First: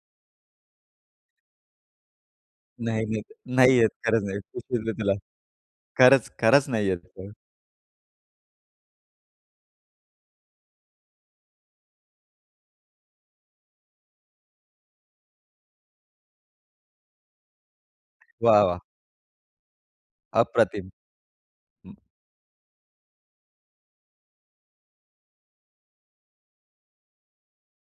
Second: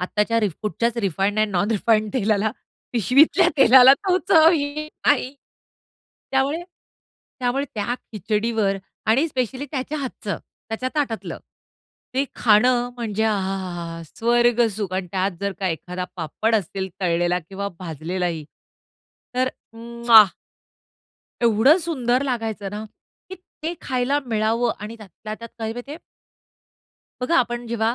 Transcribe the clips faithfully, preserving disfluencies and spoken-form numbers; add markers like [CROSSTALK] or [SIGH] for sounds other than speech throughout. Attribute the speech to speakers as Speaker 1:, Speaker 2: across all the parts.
Speaker 1: आत्ताच्या रिफूडच्याच refined and non refined तेलाला,
Speaker 2: नाही, नाही.
Speaker 1: पिशवीतल्या
Speaker 2: नाही येत
Speaker 1: तेलाला तो
Speaker 2: खरंच आहे,
Speaker 1: चव
Speaker 2: खूप
Speaker 1: येत
Speaker 2: बोललो तिला.
Speaker 1: नाही.
Speaker 2: खरंच,
Speaker 1: त्यामुळे
Speaker 2: खरंच नाही येत, हं.
Speaker 1: त्यामुळे त्या खिचडीवर आणि स्पेशली त्याच्या हातचं, त्याच्या ताटातलं, ते खाणं म्हणजे आ! हा! हा! हा! हा! स्वर्ग सुख आणि त्यात जर का एखादा पापड असेल तळलेला किंवा भाजलेला ही
Speaker 2: वाह! वाह!
Speaker 1: तर उम्मअहा
Speaker 2: अप्रतिम!
Speaker 1: एवढं सुंदर लागायचं ना, की ते खायला मिळावं आणि त्यातल्या त्यात काय माहिती आहे? बघा, आपण जेव्हा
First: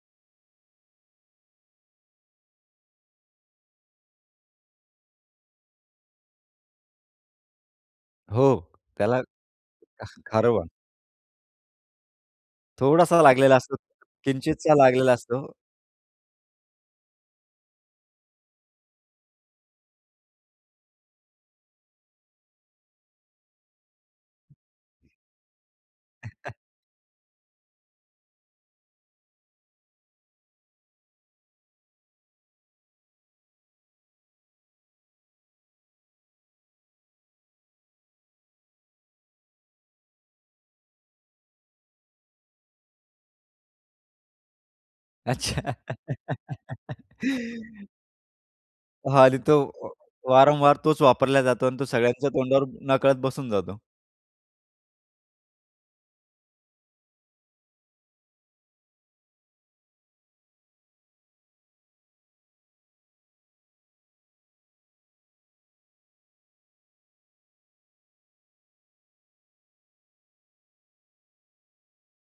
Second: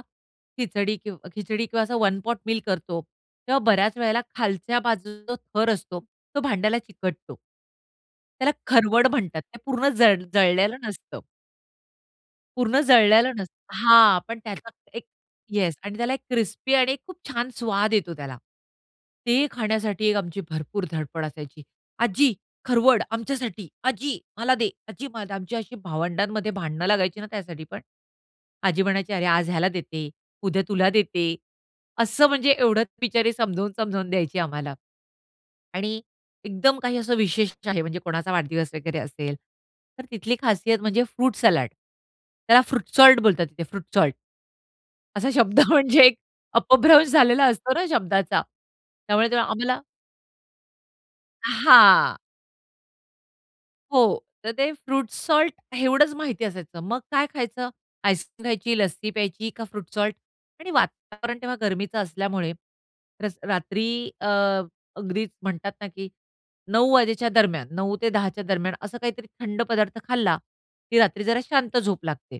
Speaker 1: खिचडी किंव खिचडी किंवा वन पॉट मील करतो, तेव्हा बऱ्याच वेळेला खालच्या बाजूचा थर असतो, तो भांड्याला चिकटतो.
Speaker 2: हो,
Speaker 1: त्याला खरवड
Speaker 2: त्याला
Speaker 1: म्हणतात. ते पूर्ण
Speaker 2: [CHUCKLES]
Speaker 1: जड
Speaker 2: खारवा.
Speaker 1: जळलेलं नसतं. पूर्ण
Speaker 2: थोडासा
Speaker 1: जळलेलं
Speaker 2: लागलेला
Speaker 1: नसतं
Speaker 2: असतो,
Speaker 1: हां, पण त्याचा
Speaker 2: किंचितसा
Speaker 1: एक
Speaker 2: लागलेला असतो.
Speaker 1: येस आणि त्याला एक क्रिस्पी आणि खूप छान स्वाद येतो त्याला. ते खाण्यासाठी एक आमची भरपूर धडपड असायची. "आजी खरवड आमच्यासाठी. आजी, मला दे आजी मला" आमची अशी भावंडांमध्ये
Speaker 2: [CHUCKLES]
Speaker 1: भांडण लागायची ना त्यासाठी पण. आजी म्हणायची, "अरे! आज ह्याला देते, उद्या तुला देते." असं म्हणजे एवढंच बिचारी समजावून-समजावून द्यायची आम्हाला आणि एकदम काही असं विशेष आहे, म्हणजे कोणाचा वाढदिवस वगैरे असेल, तर तिथली खासियत म्हणजे फ्रूट सलाड त्याला फ्रूट सॉल्ट बोलतात तिथे फ्रूट सॉल्ट. असा शब्द
Speaker 2: अच्छा.
Speaker 1: म्हणजे एक अपभ्रंश झालेला असतो ना
Speaker 2: [LAUGHS]
Speaker 1: शब्दाचा.
Speaker 2: हां
Speaker 1: त्यामुळे ते
Speaker 2: आणि तो
Speaker 1: आम्हाला
Speaker 2: वारंवार तोच वापरला जातो आणि तो
Speaker 1: हां.
Speaker 2: सगळ्यांच्या तोंडावर नकळत बसून जातो.
Speaker 1: हो. तर ते फ्रूट सॉल्ट, एवढंच माहिती असायचं. मग काय खायचं? आईसक्रीम खायची, लस्सी प्यायची का फ्रूट सॉल्ट? आणि वातावरण तेव्हा गरमीचं असल्यामुळे रस रात्री अ, ग्रीक्स म्हणतात ना की, "नऊ वाजेच्या दरम्यान, नऊ ते दहाच्या दरम्यान असं काहीतरी थंड पदार्थ खाल्ला की रात्री जरा शांत झोप लागते."